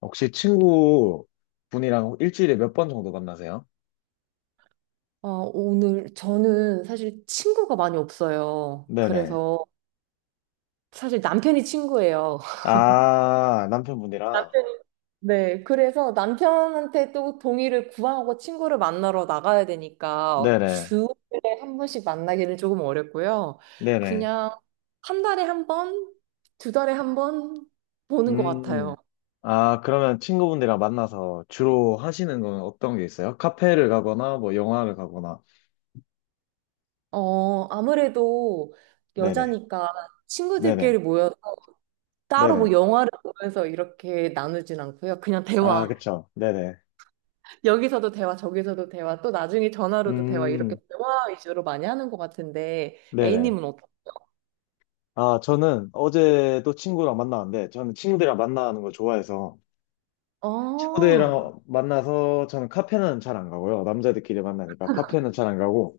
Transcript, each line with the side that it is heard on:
left: 혹시 친구 분이랑 일주일에 몇 번 정도 만나세요?
right: 어, 오늘 저는 사실 친구가 많이 없어요.
left: 네네.
right: 그래서 사실 남편이 친구예요.
left: 아, 남편분이랑?
right: 남편이? 네, 그래서 남편한테 또 동의를 구하고 친구를 만나러 나가야 되니까
left: 네네.
right: 주에 한 번씩 만나기는 조금 어렵고요.
left: 네네.
right: 그냥 한 달에 한 번, 두 달에 한 번 보는 것
left: 음.
right: 같아요.
left: 아, 그러면 친구분들이랑 만나서 주로 하시는 건 어떤 게 있어요? 카페를 가거나, 뭐, 영화를 가거나.
right: 어, 아무래도
left: 네네.
right: 여자니까
left: 네네.
right: 친구들끼리 모여 따로 뭐
left: 네네.
right: 영화를 보면서 이렇게 나누진 않고요. 그냥
left: 아,
right: 대화.
left: 그쵸. 네네.
right: 여기서도 대화, 저기서도 대화, 또 나중에 전화로도 대화 이렇게
left: 음,
right: 대화 위주로 많이 하는 것 같은데
left: 네네.
right: A님은 어떠세요?
left: 아, 저는 어제도 친구랑 만나는데, 저는 친구들이랑 만나는 걸 좋아해서,
right: 아,
left: 친구들이랑 만나서 저는 카페는 잘 안 가고요. 남자들끼리 만나니까 카페는 잘 안 가고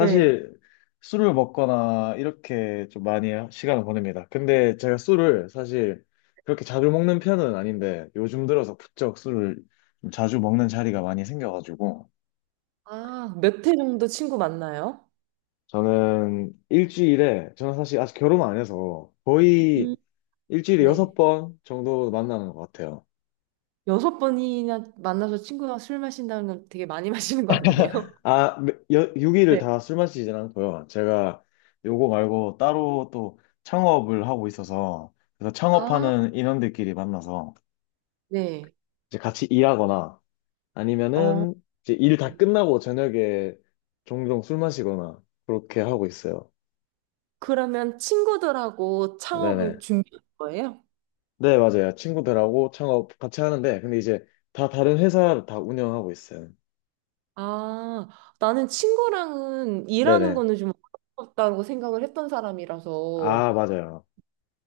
right: 네.
left: 술을 먹거나 이렇게 좀 많이 시간을 보냅니다. 근데 제가 술을 사실 그렇게 자주 먹는 편은 아닌데 요즘 들어서 부쩍 술을 좀 자주 먹는 자리가 많이 생겨가지고
right: 아, 몇 회 정도 친구 만나요?
left: 저는 일주일에 저는 사실 아직 결혼 안 해서 거의
right: 음.
left: 일주일에
right: 네.
left: 여섯 번 정도 만나는 것 같아요.
right: 6번이나 만나서 친구랑 술 마신다는 건 되게 많이 마시는 거 아니에요?
left: 아, 6일을
right: 네.
left: 다 술 마시진 않고요. 제가 요거 말고 따로 또 창업을 하고 있어서, 그래서
right: 아,
left: 창업하는 인원들끼리 만나서
right: 네.
left: 이제 같이 일하거나
right: 어,
left: 아니면은 이제 일 다
right: 네.
left: 끝나고 저녁에 종종 술 마시거나 그렇게 하고 있어요.
right: 그러면 친구들하고 창업을
left: 네네.
right: 준비할 거예요?
left: 네, 맞아요. 친구들하고 창업 같이 하는데, 근데 이제 다 다른 회사를 다 운영하고 있어요.
right: 아, 나는 친구랑은 일하는
left: 네네.
right: 거는 좀 어렵다고 생각을 했던 사람이라서
left: 아, 맞아요.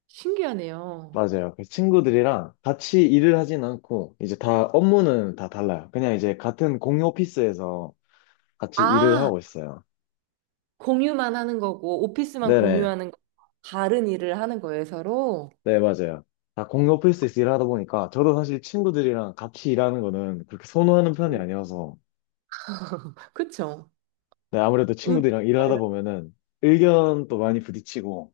right: 신기하네요.
left: 맞아요. 그 친구들이랑 같이 일을 하진 않고, 이제 다, 업무는 다 달라요. 그냥 이제 같은 공유 오피스에서 같이 일을
right: 아,
left: 하고 있어요.
right: 공유만 하는 거고, 오피스만
left: 네네.
right: 공유하는 거, 다른 일을 하는 거예요, 서로.
left: 네, 맞아요. 다 공유 오피스에서 일하다 보니까, 저도 사실 친구들이랑 같이 일하는 거는 그렇게 선호하는 편이
right: 오.
left: 아니어서,
right: 그쵸?
left: 네, 아무래도
right: 의견
left: 친구들이랑
right: 다른,
left: 일하다 보면은 의견도 많이 부딪히고,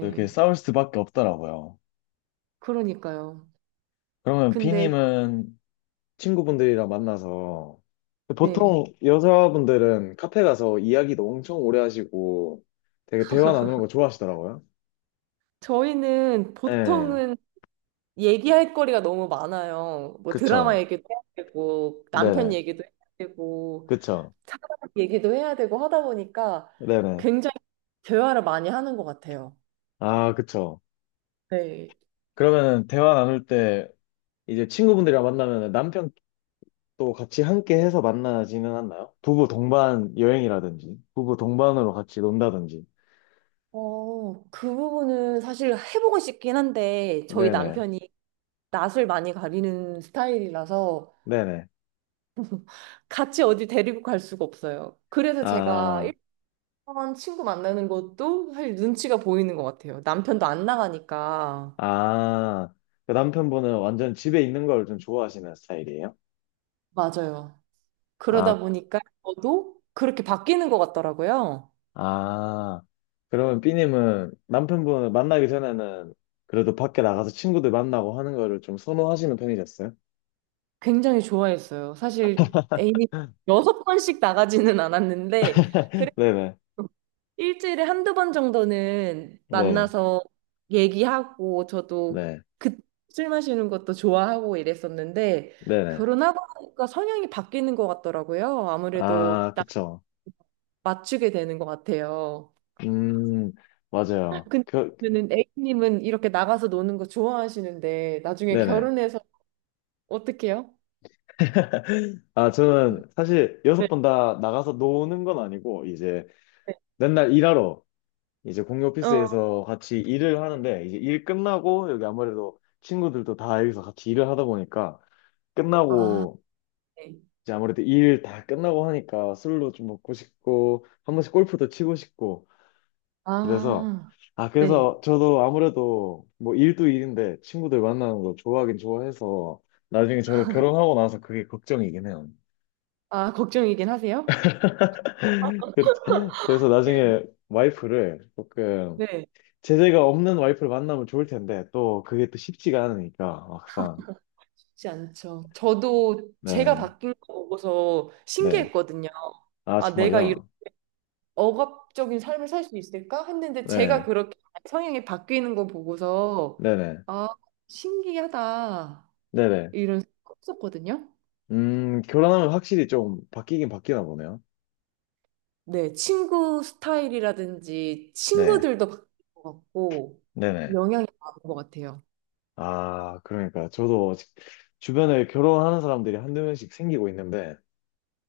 left: 또 이렇게 싸울 수밖에 없더라고요.
right: 그러니까요.
left: 그러면
right: 근데,
left: 비님은 친구분들이랑 만나서
right: 네.
left: 보통 여자분들은 카페 가서 이야기도 엄청 오래 하시고 되게 대화 나누는 거 좋아하시더라고요.
right: 저희는
left: 예,
right: 보통은 얘기할 거리가 너무 많아요. 뭐 드라마
left: 그쵸.
right: 얘기도 해야 되고, 남편
left: 네네.
right: 얘기도 해야 되고,
left: 그쵸.
right: 사람 얘기도 해야 되고 하다 보니까
left: 네네.
right: 굉장히 대화를 많이 하는 것 같아요.
left: 아, 그쵸.
right: 네.
left: 그러면 대화 나눌 때 이제 친구분들이랑 만나면 남편도 같이 함께 해서 만나지는 않나요? 부부 동반 여행이라든지, 부부 동반으로 같이 논다든지.
right: 어, 그 부분은 사실 해보고 싶긴 한데, 저희
left: 네네.
right: 남편이 낯을 많이 가리는 스타일이라서
left: 네네.
right: 같이 어디 데리고 갈 수가 없어요. 그래서 제가
left: 아,
right: 일본 친구 만나는 것도 사실 눈치가 보이는 것 같아요. 남편도 안 나가니까.
left: 아, 그 남편분은 완전 집에 있는 걸 좀 좋아하시는 스타일이에요?
right: 맞아요. 그러다
left: 아,
right: 보니까 저도 그렇게 바뀌는 것 같더라고요.
left: 아, 그러면 B님은 남편분을 만나기 전에는 그래도 밖에 나가서 친구들 만나고 하는 거를 좀 선호하시는 편이셨어요?
right: 굉장히 좋아했어요. 사실 애인이 6번씩 나가지는 않았는데,
left: 네네,
right: 일주일에 1~2번 정도는
left: 네,
right: 만나서 얘기하고 저도
left: 네,
right: 그 술 마시는 것도 좋아하고 이랬었는데
left: 네네.
right: 결혼하고 나니까 성향이 바뀌는 것 같더라고요. 아무래도
left: 아,
right: 딱
left: 그쵸.
right: 맞추게 되는 것 같아요.
left: 음, 맞아요.
right: 근데
left: 그,
right: 그러면은 A님은 이렇게 나가서 노는 거 좋아하시는데 나중에
left: 네네.
right: 결혼해서 어떡해요?
left: 아,
right: 네.
left: 저는 사실 여섯 번 다 나가서 노는 건 아니고, 이제
right: 네.
left: 맨날 일하러 이제 공유
right: 어.
left: 오피스에서 같이 일을 하는데 이제 일 끝나고 여기 아무래도 친구들도 다 여기서 같이 일을 하다 보니까
right: 아,
left: 끝나고
right: 네.
left: 이제 아무래도 일 다 끝나고 하니까 술도 좀 먹고 싶고 한 번씩 골프도 치고 싶고 그래서
right: 아,
left: 아
right: 네.
left: 그래서 저도 아무래도 뭐 일도 일인데 친구들 만나는 거 좋아하긴 좋아해서 나중에 저도 결혼하고 나서 그게 걱정이긴 해요.
right: 아, 걱정이긴 하세요?
left: 그래서 그래서
right: 네.
left: 나중에 와이프를 조금
right: 네.
left: 제재가 없는 와이프를 만나면 좋을 텐데, 또 그게 또 쉽지가 않으니까, 막상.
right: 쉽지 않죠. 저도 제가
left: 네,
right: 바뀐 거 보고서
left: 네.
right: 신기했거든요.
left: 아,
right: 아, 내가 이런
left: 정말요?
right: 억압적인 삶을 살 수 있을까? 했는데 제가
left: 네,
right: 그렇게 성향이 바뀌는 거 보고서
left: 네네,
right: 아, 신기하다.
left: 네네.
right: 이런 생각 했었거든요.
left: 결혼하면 확실히 좀 바뀌긴 바뀌나 보네요.
right: 네, 친구 스타일이라든지
left: 네,
right: 친구들도 바뀐 것 같고
left: 네네.
right: 영향이 많은 것 같아요.
left: 아, 그러니까 저도 아직 주변에 결혼하는 사람들이 한두 명씩 생기고 있는데,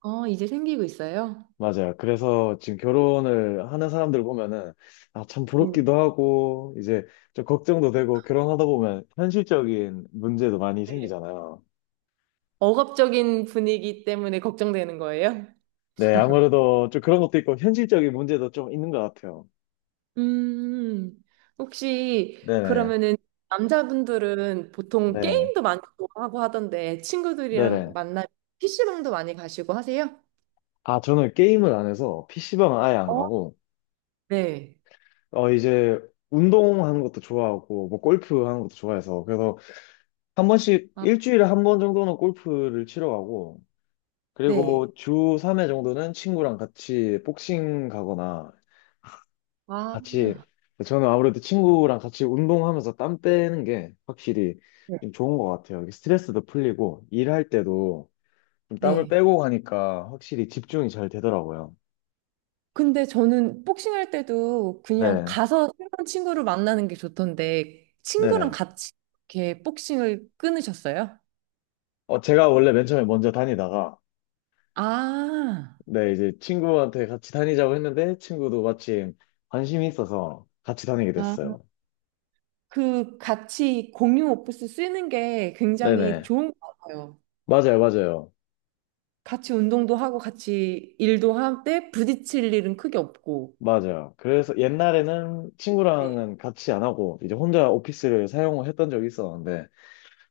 right: 어, 이제 생기고 있어요?
left: 맞아요. 그래서 지금 결혼을 하는 사람들 보면은, 아, 참
right: 네.
left: 부럽기도 하고, 이제 좀 걱정도 되고, 결혼하다 보면 현실적인 문제도 많이
right: 네.
left: 생기잖아요.
right: 억압적인 분위기 때문에 걱정되는 거예요?
left: 네, 아무래도 좀 그런 것도 있고 현실적인 문제도 좀 있는 것 같아요.
right: 음, 혹시
left: 네네.
right: 그러면은 남자분들은 보통
left: 네,
right: 게임도 많이 좋아하고 하던데 친구들이랑
left: 네네.
right: 만나면 PC방도 많이 가시고 하세요?
left: 아, 저는 게임을 안 해서 PC방은 아예 안
right: 어?
left: 가고,
right: 네.
left: 어, 이제 운동하는 것도 좋아하고, 뭐 골프 하는 것도 좋아해서, 그래서 한 번씩,
right: 아,
left: 일주일에 한 번 정도는 골프를 치러 가고,
right: 네.
left: 그리고 주 3회 정도는 친구랑 같이 복싱 가거나,
right: 아,
left: 같이, 저는 아무래도 친구랑 같이 운동하면서 땀 빼는 게 확실히
right: 네.
left: 좀 좋은 것 같아요. 이게 스트레스도 풀리고, 일할 때도 좀 땀을
right: 네.
left: 빼고 가니까 확실히 집중이 잘 되더라고요.
right: 근데 저는 복싱할 때도 그냥
left: 네,
right: 가서 새로운 친구를 만나는 게 좋던데 친구랑
left: 네네.
right: 같이 이렇게 복싱을 끊으셨어요?
left: 어, 제가 원래 맨 처음에 먼저 다니다가,
right: 아,
left: 네, 이제 친구한테 같이 다니자고 했는데, 친구도 마침 관심이 있어서 같이 다니게
right: 아,
left: 됐어요.
right: 그 같이 공유 오프스 쓰는 게 굉장히
left: 네네.
right: 좋은 것 같아요.
left: 맞아요, 맞아요.
right: 같이 운동도 하고 같이 일도 할 때 부딪힐 일은 크게 없고.
left: 맞아요. 그래서 옛날에는
right: 네.
left: 친구랑은 같이 안 하고, 이제 혼자 오피스를 사용을 했던 적이 있었는데,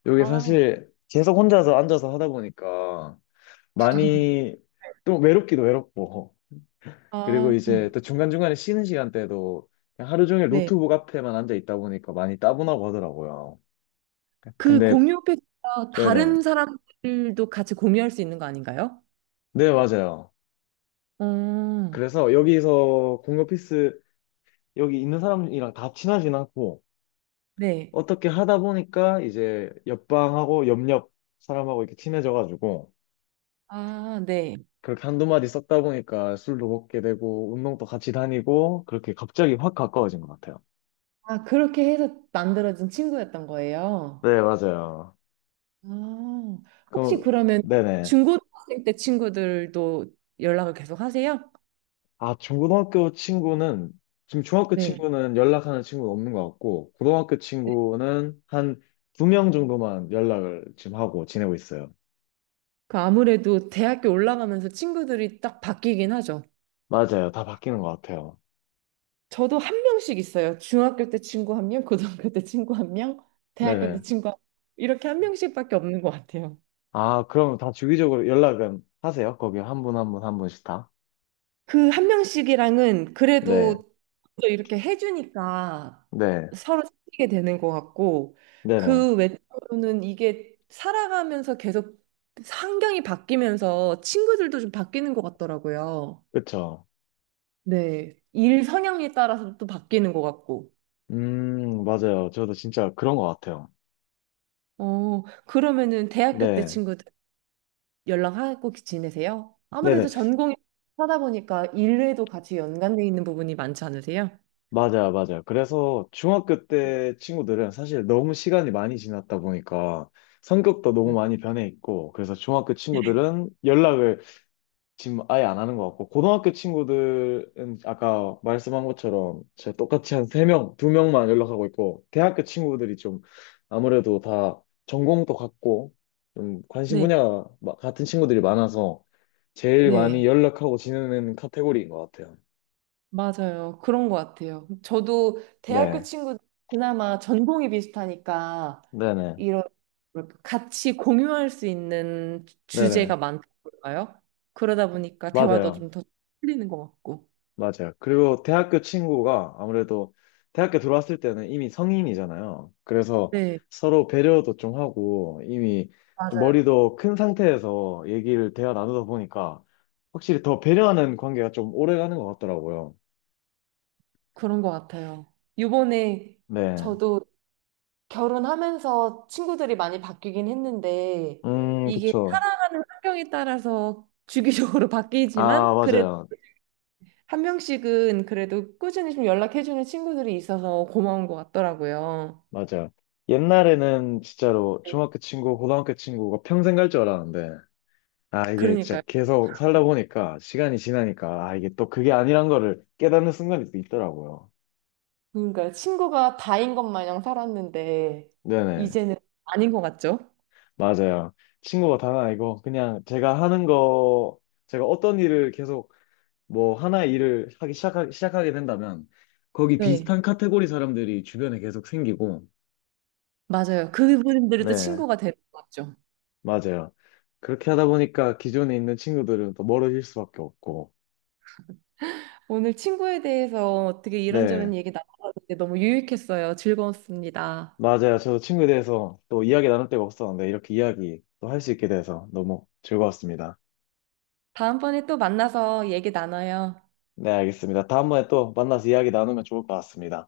left: 이게
right: 아,
left: 사실 계속 혼자서 앉아서 하다 보니까, 많이 또 외롭기도 외롭고, 그리고
right: 아,
left: 이제
right: 어,
left: 또 중간중간에 쉬는 시간대도 그냥 하루 종일
right: 네.
left: 노트북 앞에만 앉아 있다 보니까 많이 따분하고 하더라고요.
right: 그
left: 근데,
right: 공유 패드가
left: 네네.
right: 다른 사람들도 같이 공유할 수 있는 거 아닌가요?
left: 네, 맞아요.
right: 음,
left: 그래서 여기서 공유 피스 여기 있는 사람이랑 다 친하진 않고
right: 네.
left: 어떻게 하다 보니까 이제 옆방하고 옆옆 사람하고 이렇게 친해져가지고
right: 아, 네.
left: 그렇게 한두 마디 썼다 보니까 술도 먹게 되고 운동도 같이 다니고 그렇게 갑자기 확 가까워진 것 같아요.
right: 아, 그렇게 해서 만들어진 친구였던 거예요.
left: 네, 맞아요.
right: 아, 혹시
left: 그럼,
right: 그러면
left: 네네.
right: 중고등학생 때 친구들도 연락을 계속 하세요?
left: 아, 중고등학교 친구는, 지금 중학교
right: 네.
left: 친구는 연락하는 친구는 없는 것 같고, 고등학교 친구는 한 두 명 정도만 연락을 지금 하고 지내고 있어요.
right: 그 아무래도 대학교 올라가면서 친구들이 딱 바뀌긴 하죠.
left: 맞아요. 다 바뀌는 것 같아요.
right: 저도 한 명씩 있어요. 중학교 때 친구 한 명, 고등학교 때 친구 한 명, 대학교
left: 네네.
right: 때 친구 한 명. 이렇게 한 명씩밖에 없는 것 같아요.
left: 아, 그럼 다 주기적으로 연락은 하세요? 거기 한 분, 한 분, 한 분씩 다?
right: 그 한 명씩이랑은
left: 네.
right: 그래도 또 이렇게 해주니까
left: 네.
right: 서로 사귀게 되는 것 같고
left: 네네.
right: 그 외로는 이게 살아가면서 계속 환경이 바뀌면서 친구들도 좀 바뀌는 것 같더라고요.
left: 그쵸.
right: 네. 일 성향에 따라서 또 바뀌는 것 같고.
left: 맞아요. 저도 진짜 그런 것 같아요.
right: 어, 그러면은 대학교 때
left: 네.
right: 친구들 연락하고 지내세요? 아무래도
left: 네네.
right: 전공이 하다 보니까 일에도 같이 연관돼 있는 부분이 많지 않으세요?
left: 맞아요, 맞아요. 그래서 중학교 때 친구들은 사실 너무 시간이 많이 지났다 보니까 성격도 너무
right: 맞아요.
left: 많이 변해 있고, 그래서 중학교 친구들은 연락을 지금 아예 안 하는 것 같고, 고등학교 친구들은 아까 말씀한 것처럼 제 똑같이 한 세명두명만 연락하고 있고, 대학교 친구들이 좀 아무래도 다 전공도 같고, 좀 관심
right: 네,
left: 분야가 같은 친구들이 많아서 제일 많이
right: 네,
left: 연락하고 지내는 카테고리인 것 같아요.
right: 맞아요. 그런 것 같아요. 저도 대학교
left: 네,
right: 친구 그나마 전공이 비슷하니까
left: 네네,
right: 이런 뭐랄까, 같이 공유할 수 있는
left: 네네.
right: 주제가 많다고 할까요? 그러다 보니까 대화도
left: 맞아요.
right: 좀 더 풀리는 것 같고.
left: 맞아요. 그리고 대학교 친구가 아무래도 대학교 들어왔을 때는 이미 성인이잖아요. 그래서
right: 네,
left: 서로 배려도 좀 하고 이미 좀
right: 맞아요.
left: 머리도 큰 상태에서 얘기를 대화 나누다 보니까 확실히 더 배려하는 관계가 좀 오래 가는 것 같더라고요.
right: 그런 것 같아요. 요번에
left: 네.
right: 저도 결혼하면서 친구들이 많이 바뀌긴 했는데 이게
left: 그쵸.
right: 살아가는 환경에 따라서 주기적으로
left: 아,
right: 바뀌지만 그래도
left: 맞아요.
right: 한 명씩은 그래도 꾸준히 좀 연락해주는 친구들이 있어서 고마운 것 같더라고요.
left: 맞아요. 옛날에는 진짜로
right: 네.
left: 중학교 친구, 고등학교 친구가 평생 갈 줄 알았는데 아, 이게 진짜
right: 그러니까요.
left: 계속 살다 보니까 시간이 지나니까 아, 이게 또 그게 아니란 거를 깨닫는 순간이 또 있더라고요.
right: 그러니까 친구가 다인 것 마냥 살았는데
left: 네네.
right: 이제는 아닌 것 같죠?
left: 맞아요. 친구가 단 아니고 그냥 제가 하는 거, 제가 어떤 일을 계속 뭐 하나의 일을 하기 시작하게 된다면 거기
right: 네,
left: 비슷한 카테고리 사람들이 주변에 계속 생기고
right: 맞아요. 그분들이 또
left: 네,
right: 친구가 되는 것 같죠.
left: 맞아요. 그렇게 하다 보니까 기존에 있는 친구들은 또 멀어질 수밖에 없고
right: 오늘 친구에 대해서 어떻게
left: 네.
right: 이런저런 얘기 나눠봤는데 너무 유익했어요. 즐거웠습니다.
left: 맞아요. 저도 친구에 대해서 또 이야기 나눌 데가 없었는데 이렇게 이야기 또 할 수 있게 돼서 너무 즐거웠습니다.
right: 다음번에 또 만나서 얘기 나눠요.
left: 네, 알겠습니다. 다음번에 또 만나서 이야기 나누면 좋을 것 같습니다.